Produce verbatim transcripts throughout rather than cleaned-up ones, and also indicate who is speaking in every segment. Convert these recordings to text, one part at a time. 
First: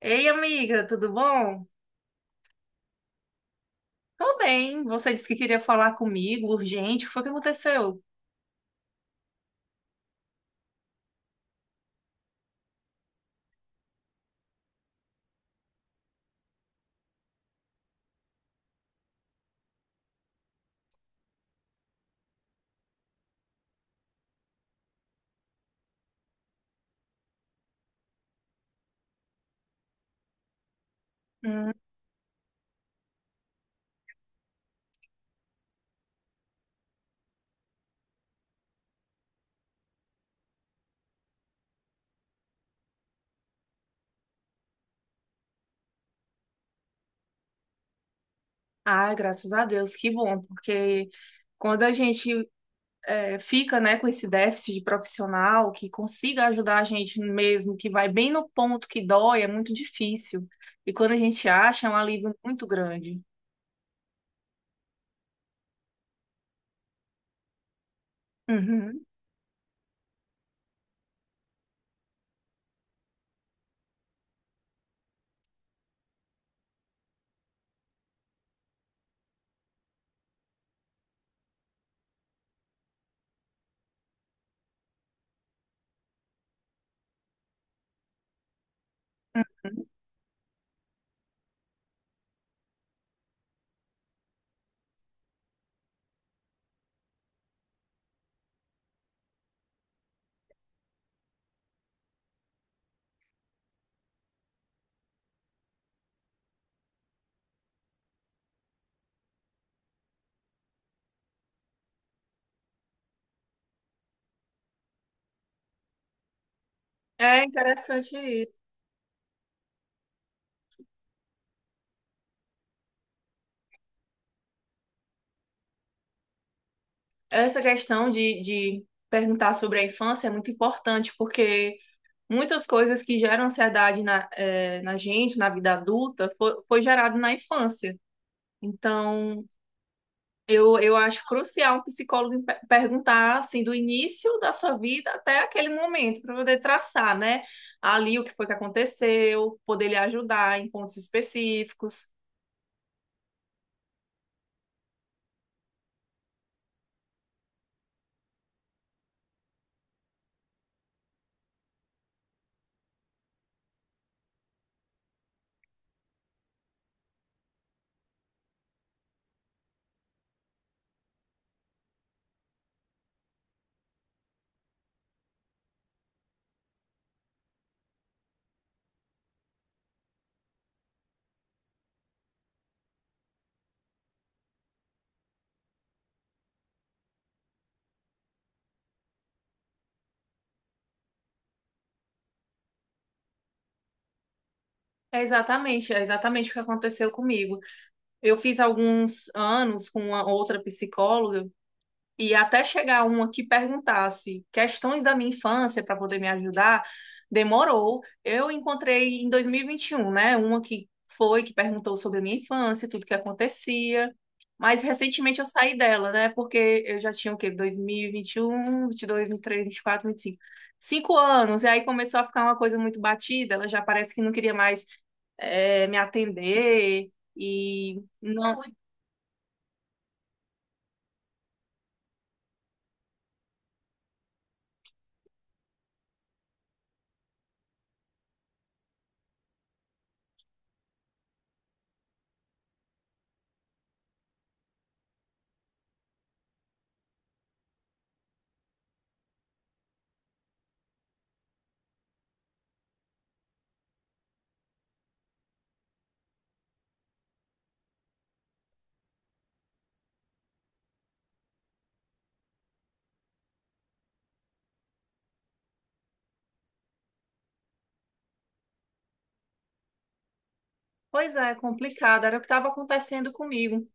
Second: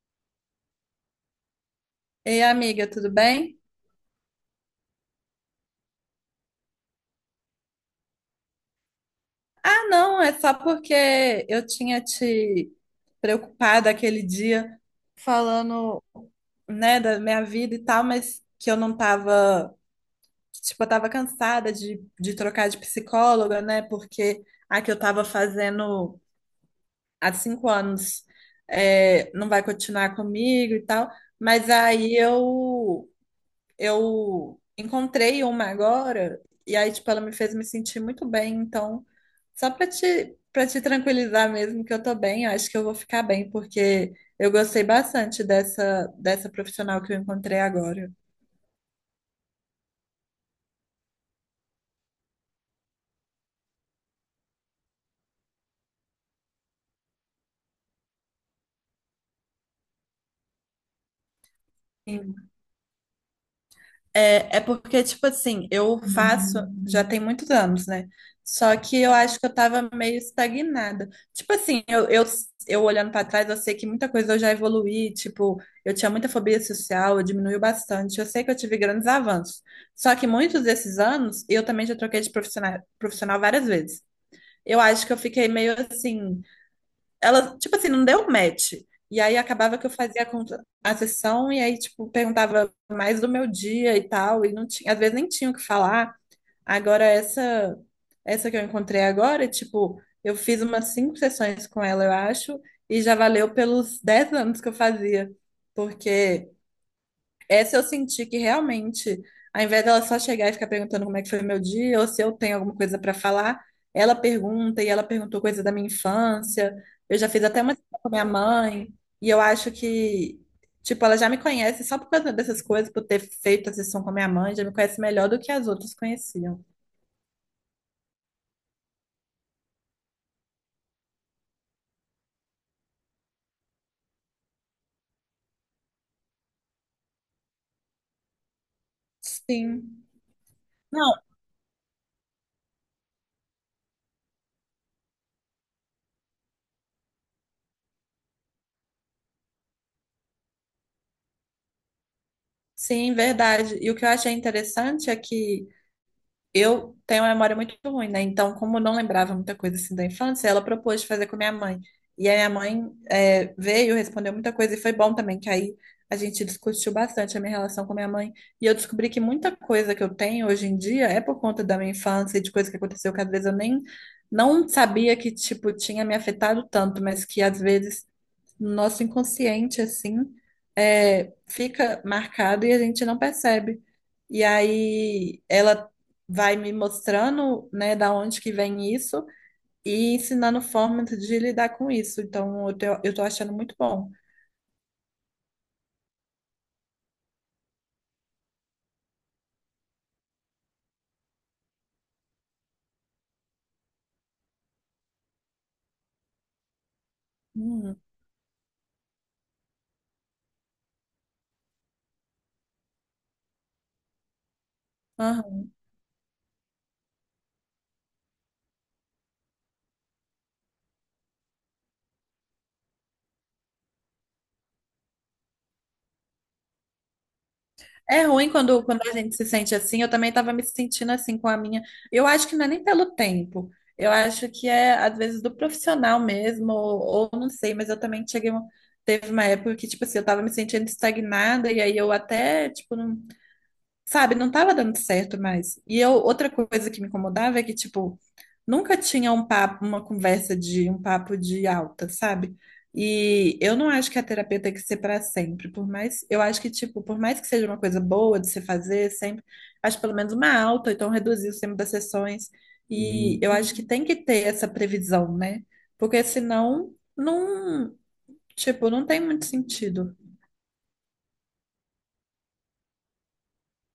Speaker 1: Ei, amiga, tudo bom?
Speaker 2: Ei, amiga, tudo bem?
Speaker 1: Tô bem. Você disse que queria falar comigo, urgente. O que foi que aconteceu?
Speaker 2: Ah, não, é só porque eu tinha te preocupado aquele dia falando, né, da minha vida e tal, mas que eu não tava, tipo, eu tava cansada de, de trocar de psicóloga, né, porque a que eu tava fazendo há cinco anos é, não vai continuar comigo e tal, mas
Speaker 1: Hum.
Speaker 2: aí eu eu encontrei uma agora, e aí, tipo, ela me fez me sentir muito bem. Então, só pra te, para te tranquilizar mesmo que eu tô bem, eu acho que eu vou ficar bem, porque eu gostei bastante dessa, dessa profissional que eu encontrei agora.
Speaker 1: Ah, graças a Deus, que bom, porque quando a gente é, fica, né, com esse déficit de profissional que consiga ajudar a gente mesmo, que vai bem no ponto que dói, é muito difícil. E quando a gente acha, é um alívio muito grande.
Speaker 2: É, é porque, tipo assim, eu faço já tem muitos anos, né? Só que
Speaker 1: Uhum.
Speaker 2: eu acho que eu tava meio estagnada. Tipo assim, eu, eu, eu olhando pra trás, eu sei que muita coisa eu já evoluí. Tipo, eu tinha muita fobia social, eu diminuiu bastante. Eu sei que eu tive grandes avanços. Só que muitos desses anos, eu também já troquei de profissional, profissional várias vezes. Eu acho que eu fiquei meio assim. Ela, tipo assim, não deu match. E aí acabava que eu fazia a, contra- a sessão e aí, tipo, perguntava mais do meu dia e tal, e não tinha, às vezes nem tinha o que falar. Agora essa essa que eu encontrei agora, tipo, eu fiz umas cinco sessões com ela, eu acho, e já valeu pelos dez anos que eu fazia, porque essa eu senti que realmente, ao invés dela só chegar e ficar perguntando como é que foi meu dia, ou se eu tenho alguma coisa para falar, ela pergunta e ela perguntou coisa da minha infância. Eu já
Speaker 1: É
Speaker 2: fiz até uma história com
Speaker 1: interessante
Speaker 2: minha
Speaker 1: isso.
Speaker 2: mãe, e eu acho que, tipo, ela já me conhece só por causa dessas coisas, por ter feito a sessão com a minha mãe, já me conhece melhor do que as outras conheciam.
Speaker 1: Essa questão de, de perguntar sobre a infância é muito importante, porque muitas coisas que geram ansiedade na, eh, na gente, na vida adulta, foi, foi gerado na infância. Então,
Speaker 2: Sim.
Speaker 1: eu, eu
Speaker 2: Não,
Speaker 1: acho crucial um psicólogo pe- perguntar, assim, do início da sua vida até aquele momento, para poder traçar, né, ali o que foi que aconteceu, poder lhe ajudar em pontos específicos.
Speaker 2: sim, verdade. E o que eu achei interessante é que eu tenho uma memória muito ruim, né? Então, como eu não lembrava muita coisa assim da infância, ela propôs de fazer com a minha mãe. E a minha mãe é, veio, respondeu muita coisa e foi bom também, que aí a gente discutiu bastante a minha relação com a minha mãe. E eu descobri que muita coisa que eu tenho hoje em dia é por conta da minha infância e de coisa que aconteceu que às vezes eu nem não sabia que, tipo, tinha me afetado tanto, mas que às vezes no nosso inconsciente, assim, é, fica marcado e a gente não percebe. E aí ela vai me mostrando, né, da onde que vem isso e ensinando formas de lidar com isso. Então, eu tô, eu tô achando muito bom.
Speaker 1: É exatamente, é exatamente o que aconteceu comigo. Eu fiz alguns anos com uma outra psicóloga. E até chegar uma que perguntasse questões da minha infância para poder me ajudar,
Speaker 2: Hum.
Speaker 1: demorou. Eu encontrei em dois mil e vinte e um, né? Uma que foi, que perguntou sobre a minha infância, tudo que acontecia. Mas recentemente eu saí dela, né? Porque eu já tinha o quê? dois mil e vinte e um, vinte e dois, vinte e três, vinte e quatro, vinte e cinco. Cinco Cinco anos. E aí começou a ficar uma coisa muito batida. Ela já parece que não queria mais eh, me atender. E
Speaker 2: É ruim
Speaker 1: não.
Speaker 2: quando, quando a gente se sente assim. Eu também estava me sentindo assim com a minha. Eu acho que não é nem pelo tempo. Eu acho que é, às vezes, do profissional mesmo, ou, ou não sei, mas eu também cheguei a um- Teve uma época que, tipo assim, eu estava me sentindo estagnada, e aí eu até, tipo, não sabe, não tava dando certo mais. E eu, outra coisa que me incomodava é que, tipo, nunca tinha um papo, uma conversa de um papo de alta, sabe? E eu não acho que a terapia tem que ser para sempre, por mais, eu acho que tipo, por mais que seja uma coisa boa de se fazer sempre, acho pelo menos uma alta, ou então reduzir o tempo das sessões. E eu acho que tem que ter essa previsão, né? Porque senão não, tipo, não tem muito sentido.
Speaker 1: Pois é, complicado. Era o que estava acontecendo comigo.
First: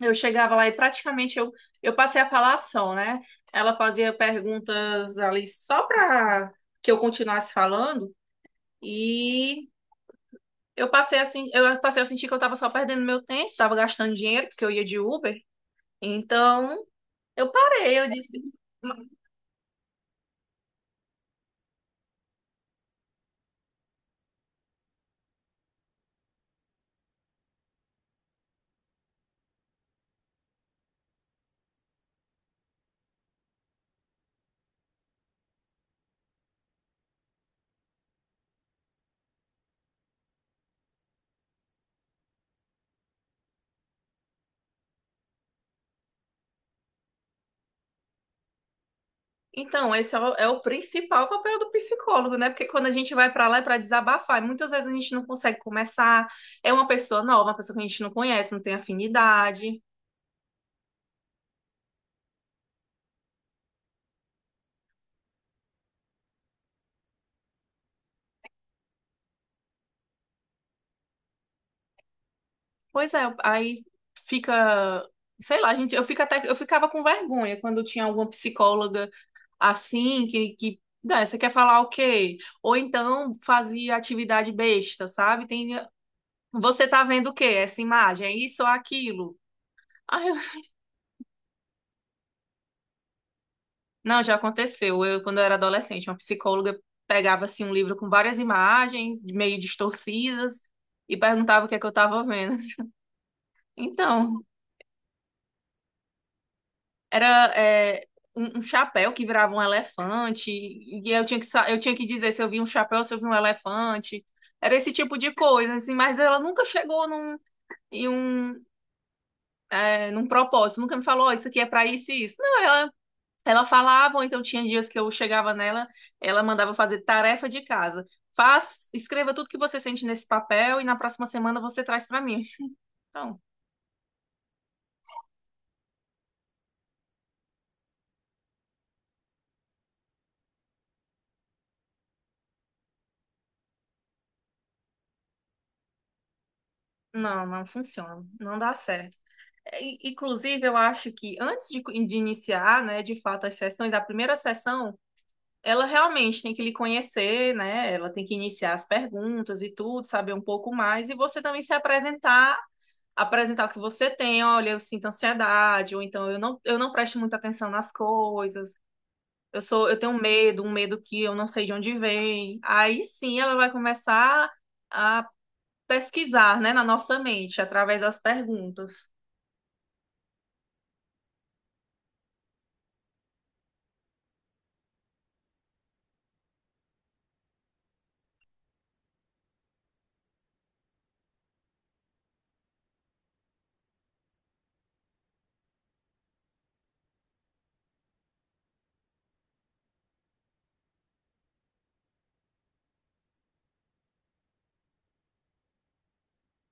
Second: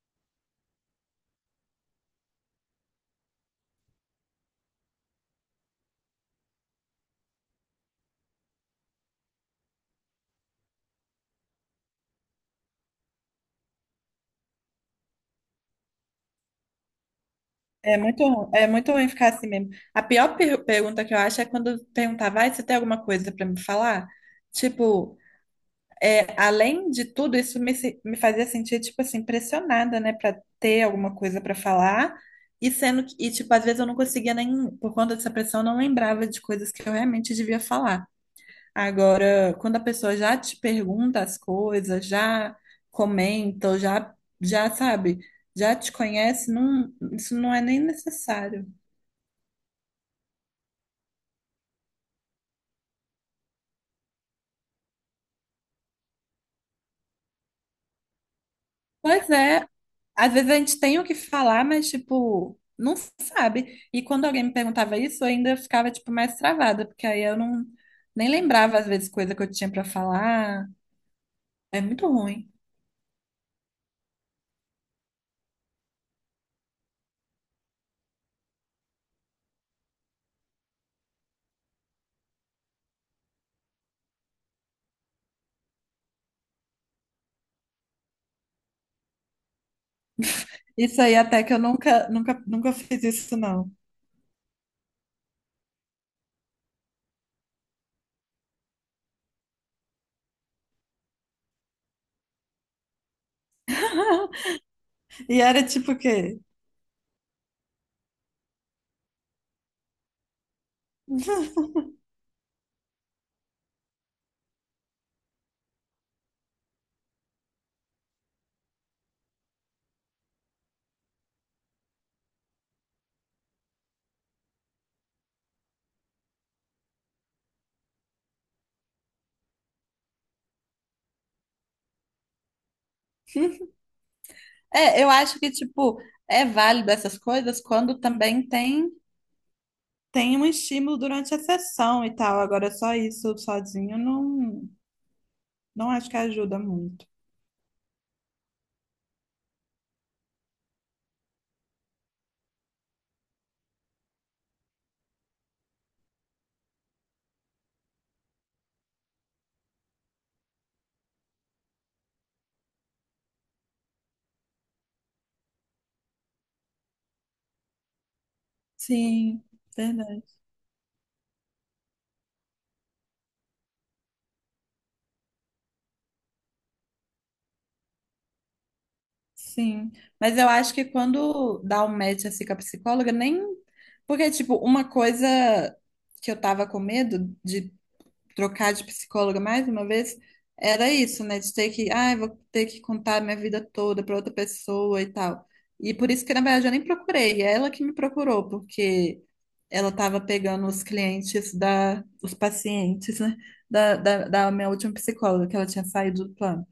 Speaker 1: Eu chegava lá e praticamente eu, eu passei a falar ação, né? Ela fazia perguntas ali só para que eu continuasse falando, e eu passei a, sen- eu passei a sentir que eu estava só perdendo meu tempo, estava gastando dinheiro porque eu ia de Uber. Então, eu
Speaker 2: É
Speaker 1: parei, eu
Speaker 2: muito,
Speaker 1: disse,
Speaker 2: ru- é muito ruim ficar assim mesmo. A pior per- pergunta que eu acho é quando perguntava, ah, você tem alguma coisa pra me falar? Tipo, além de tudo, isso me, se- me fazia sentir, tipo assim, pressionada, né, pra ter alguma coisa pra falar. E sendo que, e, tipo, às vezes eu não conseguia nem, por conta dessa pressão, eu não lembrava de coisas que eu realmente devia falar. Agora, quando a pessoa já te pergunta as coisas, já comenta, ou já, já sabe, já te conhece, não, isso não é nem necessário.
Speaker 1: então, esse é o, é o principal papel do psicólogo, né? Porque quando a gente vai para lá é para desabafar, e muitas vezes a gente não consegue começar. É uma pessoa nova, uma pessoa que a gente não conhece, não tem
Speaker 2: Pois é,
Speaker 1: afinidade.
Speaker 2: às vezes a gente tem o que falar, mas tipo, não sabe. E quando alguém me perguntava isso, eu ainda ficava tipo mais travada, porque aí eu não nem lembrava às vezes coisa que eu tinha pra falar. É muito ruim.
Speaker 1: Pois é, aí fica, sei lá, gente, eu fico até, eu ficava com vergonha quando tinha alguma psicóloga assim que, que "Ah, você quer falar o quê?" Ou então fazia atividade besta, sabe? Tem, você tá vendo o quê? Essa imagem, é isso ou aquilo? Aí eu-
Speaker 2: Isso aí até que eu nunca nunca nunca fiz isso não.
Speaker 1: não, já aconteceu. Eu, quando eu era adolescente, uma psicóloga pegava assim um livro com várias imagens meio distorcidas e perguntava o que é que eu tava vendo. Então,
Speaker 2: E era tipo o quê?
Speaker 1: era é, um, um chapéu que virava um elefante, e eu tinha que, sa- eu tinha que dizer se eu vi um chapéu, se eu vi um elefante. Era esse tipo de coisa, assim, mas ela nunca chegou num, em um, é, num propósito, nunca me falou, "Ó, isso aqui é pra isso e isso." Não, ela, ela falava, ou então tinha dias que eu chegava nela, ela mandava fazer tarefa de casa. Faz, escreva tudo que você sente nesse papel e na próxima semana você traz pra mim. Então,
Speaker 2: É, eu acho que tipo é válido essas coisas quando também tem tem um estímulo durante a sessão e tal. Agora só isso sozinho não não acho que ajuda muito.
Speaker 1: não, não funciona, não dá certo. Inclusive, eu acho que antes de, de iniciar, né, de fato, as sessões, a primeira sessão, ela realmente tem que lhe conhecer, né? Ela tem que iniciar as perguntas e tudo, saber um pouco mais, e você também se apresentar, apresentar o que você tem, olha, eu sinto ansiedade, ou então eu não, eu não presto muita atenção nas coisas,
Speaker 2: Sim,
Speaker 1: eu sou, eu tenho
Speaker 2: verdade.
Speaker 1: medo, um medo que eu não sei de onde vem. Aí sim ela vai começar a pesquisar, né, na nossa mente, através das perguntas.
Speaker 2: Sim. Mas eu acho que quando dá um match assim com a psicóloga, nem. Porque, tipo, uma coisa que eu tava com medo de trocar de psicóloga mais uma vez era isso, né? De ter que. Ah, eu vou ter que contar minha vida toda pra outra pessoa e tal. E por isso que, na verdade, eu nem procurei. É ela que me procurou, porque ela tava pegando os clientes da. Os pacientes, né? Da, da, da minha última psicóloga, que ela tinha saído do plano.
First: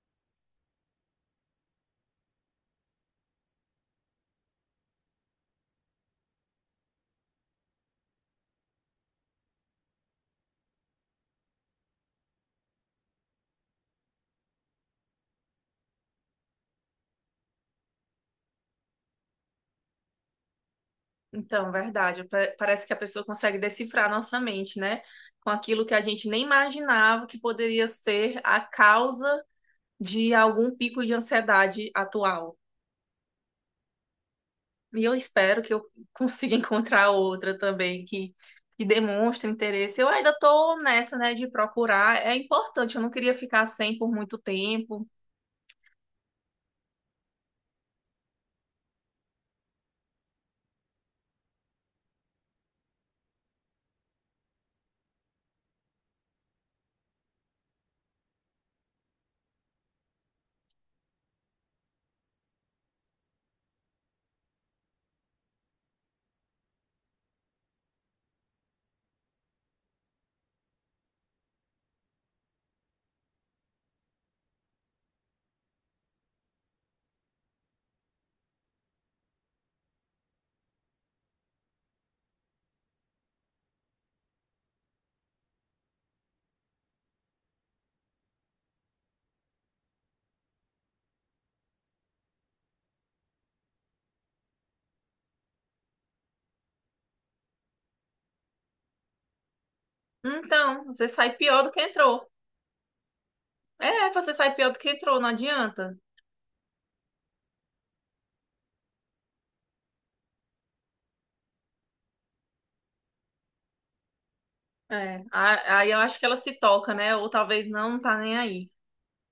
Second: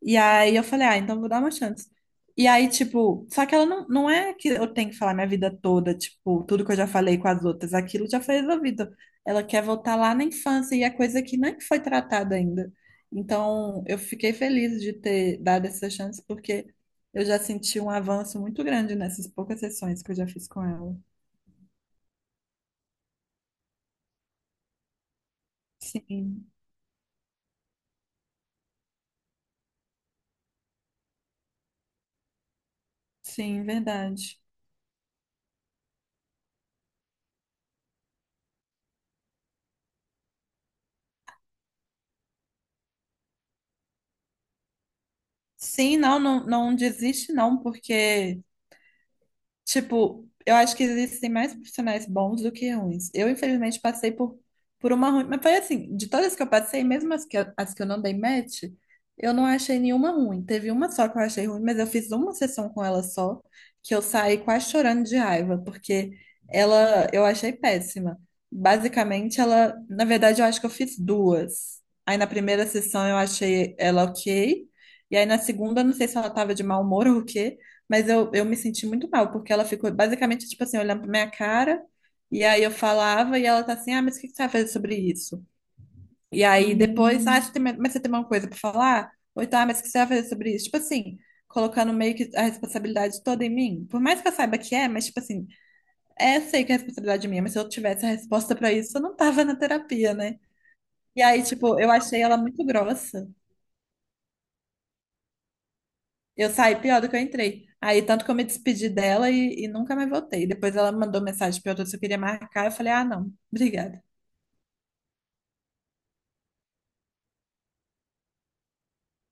Speaker 2: E aí eu falei, ah, então vou dar uma chance. E aí, tipo, só que ela não, não é que eu tenho que falar minha vida toda, tipo, tudo que eu já falei com as outras, aquilo já foi resolvido. Ela quer voltar lá na infância e é coisa que nem foi tratada ainda. Então, eu fiquei feliz de ter dado essa chance, porque eu já senti um avanço muito grande nessas poucas sessões que eu já fiz com ela.
Speaker 1: Então, verdade. Pa- Parece que a pessoa consegue decifrar nossa mente, né? Com aquilo que a gente nem
Speaker 2: Sim,
Speaker 1: imaginava que poderia ser a causa de algum pico de ansiedade atual.
Speaker 2: sim, verdade.
Speaker 1: E eu espero que eu consiga encontrar outra também que, que demonstre interesse. Eu ainda tô nessa, né, de procurar. É importante, eu não queria ficar sem por muito tempo.
Speaker 2: Sim, não, não, não desiste, não, porque tipo, eu acho que existem mais profissionais bons do que ruins. Eu, infelizmente, passei por, por uma ruim, mas foi assim, de todas que eu passei, mesmo as que, eu- as que eu não dei match, eu não achei nenhuma ruim. Teve uma só que eu achei ruim, mas eu fiz uma sessão com ela só, que eu saí quase chorando de raiva, porque ela eu achei péssima. Basicamente, ela, na verdade, eu acho que eu fiz duas. Aí na primeira sessão eu achei ela ok, e aí na segunda, não sei se ela tava de mau humor ou o quê. Mas eu, eu me senti muito mal, porque ela ficou basicamente, tipo assim, olhando pra minha cara, e aí eu falava, e ela tá assim, ah, mas o que que você vai fazer sobre isso? E aí depois, ah, hum, você tem, mas você tem uma coisa pra falar? Ou tá, mas o que você vai fazer sobre isso? Tipo assim, colocando meio que a responsabilidade toda em mim. Por mais que eu saiba que é, mas tipo assim, é, eu sei que é responsabilidade é minha, mas se eu tivesse a resposta pra isso, eu não tava na terapia, né?
Speaker 1: Então, você
Speaker 2: E
Speaker 1: sai
Speaker 2: aí,
Speaker 1: pior do
Speaker 2: tipo,
Speaker 1: que
Speaker 2: eu achei
Speaker 1: entrou.
Speaker 2: ela muito grossa.
Speaker 1: É, você sai pior do que entrou, não adianta.
Speaker 2: Eu saí pior do que eu entrei. Aí, tanto que eu me despedi dela e, e nunca mais voltei. Depois ela me mandou mensagem perguntando se eu queria marcar. Eu falei, ah, não, obrigada.
Speaker 1: É, a- aí eu acho que ela se toca, né? Ou talvez não, não tá nem aí.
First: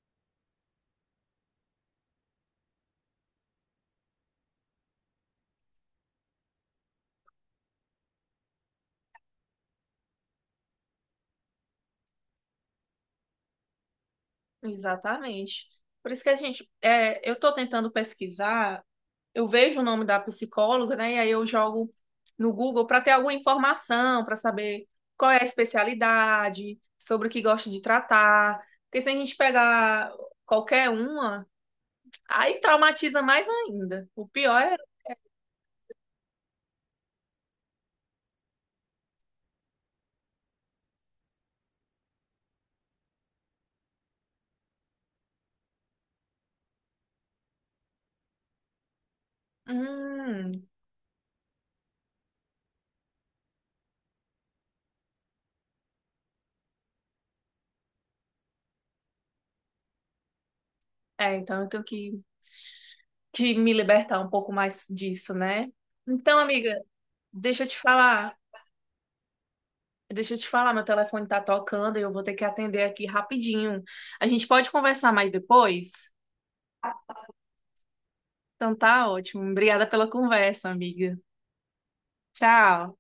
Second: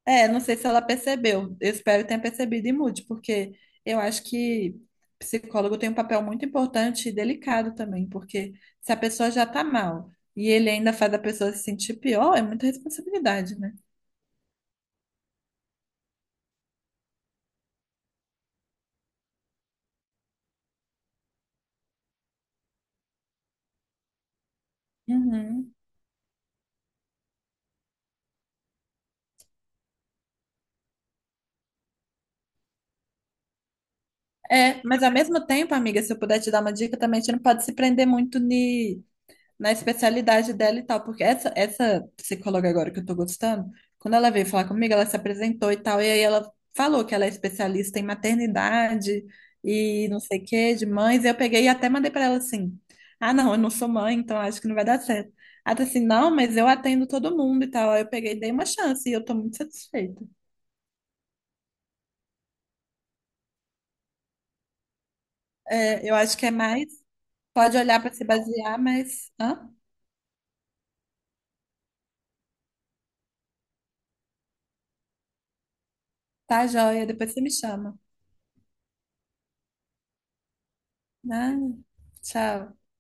Speaker 2: É, não sei se ela percebeu. Eu espero que tenha percebido e mude, porque eu acho que psicólogo tem um papel muito importante e delicado também, porque se a pessoa já tá mal e ele ainda faz a pessoa se sentir pior, é muita responsabilidade, né?
Speaker 1: Exatamente. Por isso que a gente, é, eu tô tentando pesquisar, eu vejo o nome da psicóloga, né? E aí eu jogo no Google para ter alguma informação, para saber qual é a
Speaker 2: Uhum.
Speaker 1: especialidade, sobre o que gosta de tratar. Porque se a gente pegar qualquer uma, aí traumatiza mais ainda. O pior é,
Speaker 2: É, mas ao mesmo tempo, amiga, se eu puder te dar uma dica também, a gente não pode se prender muito ni na especialidade dela e tal, porque essa, essa psicóloga agora que eu tô gostando, quando ela veio falar comigo, ela se apresentou e tal, e aí ela falou que ela é especialista em maternidade e não sei o
Speaker 1: hum,
Speaker 2: que, de mães, e eu peguei e até mandei pra ela assim, ah, não, eu não sou mãe, então acho que não vai dar certo. Ela disse assim, não, mas eu atendo todo mundo e tal, aí eu peguei e dei uma chance e eu tô muito satisfeita.
Speaker 1: é, então eu tenho que, que me libertar um pouco mais disso, né?
Speaker 2: É, eu acho
Speaker 1: Então,
Speaker 2: que é
Speaker 1: amiga,
Speaker 2: mais,
Speaker 1: deixa eu
Speaker 2: pode
Speaker 1: te
Speaker 2: olhar pra se
Speaker 1: falar,
Speaker 2: basear, mas, hã?
Speaker 1: deixa eu te falar, meu telefone tá tocando e eu vou ter que atender aqui rapidinho. A gente pode conversar mais depois?
Speaker 2: Tá joia, depois você me chama.
Speaker 1: Então tá ótimo. Obrigada pela conversa, amiga.
Speaker 2: Ah, tchau.
Speaker 1: Tchau.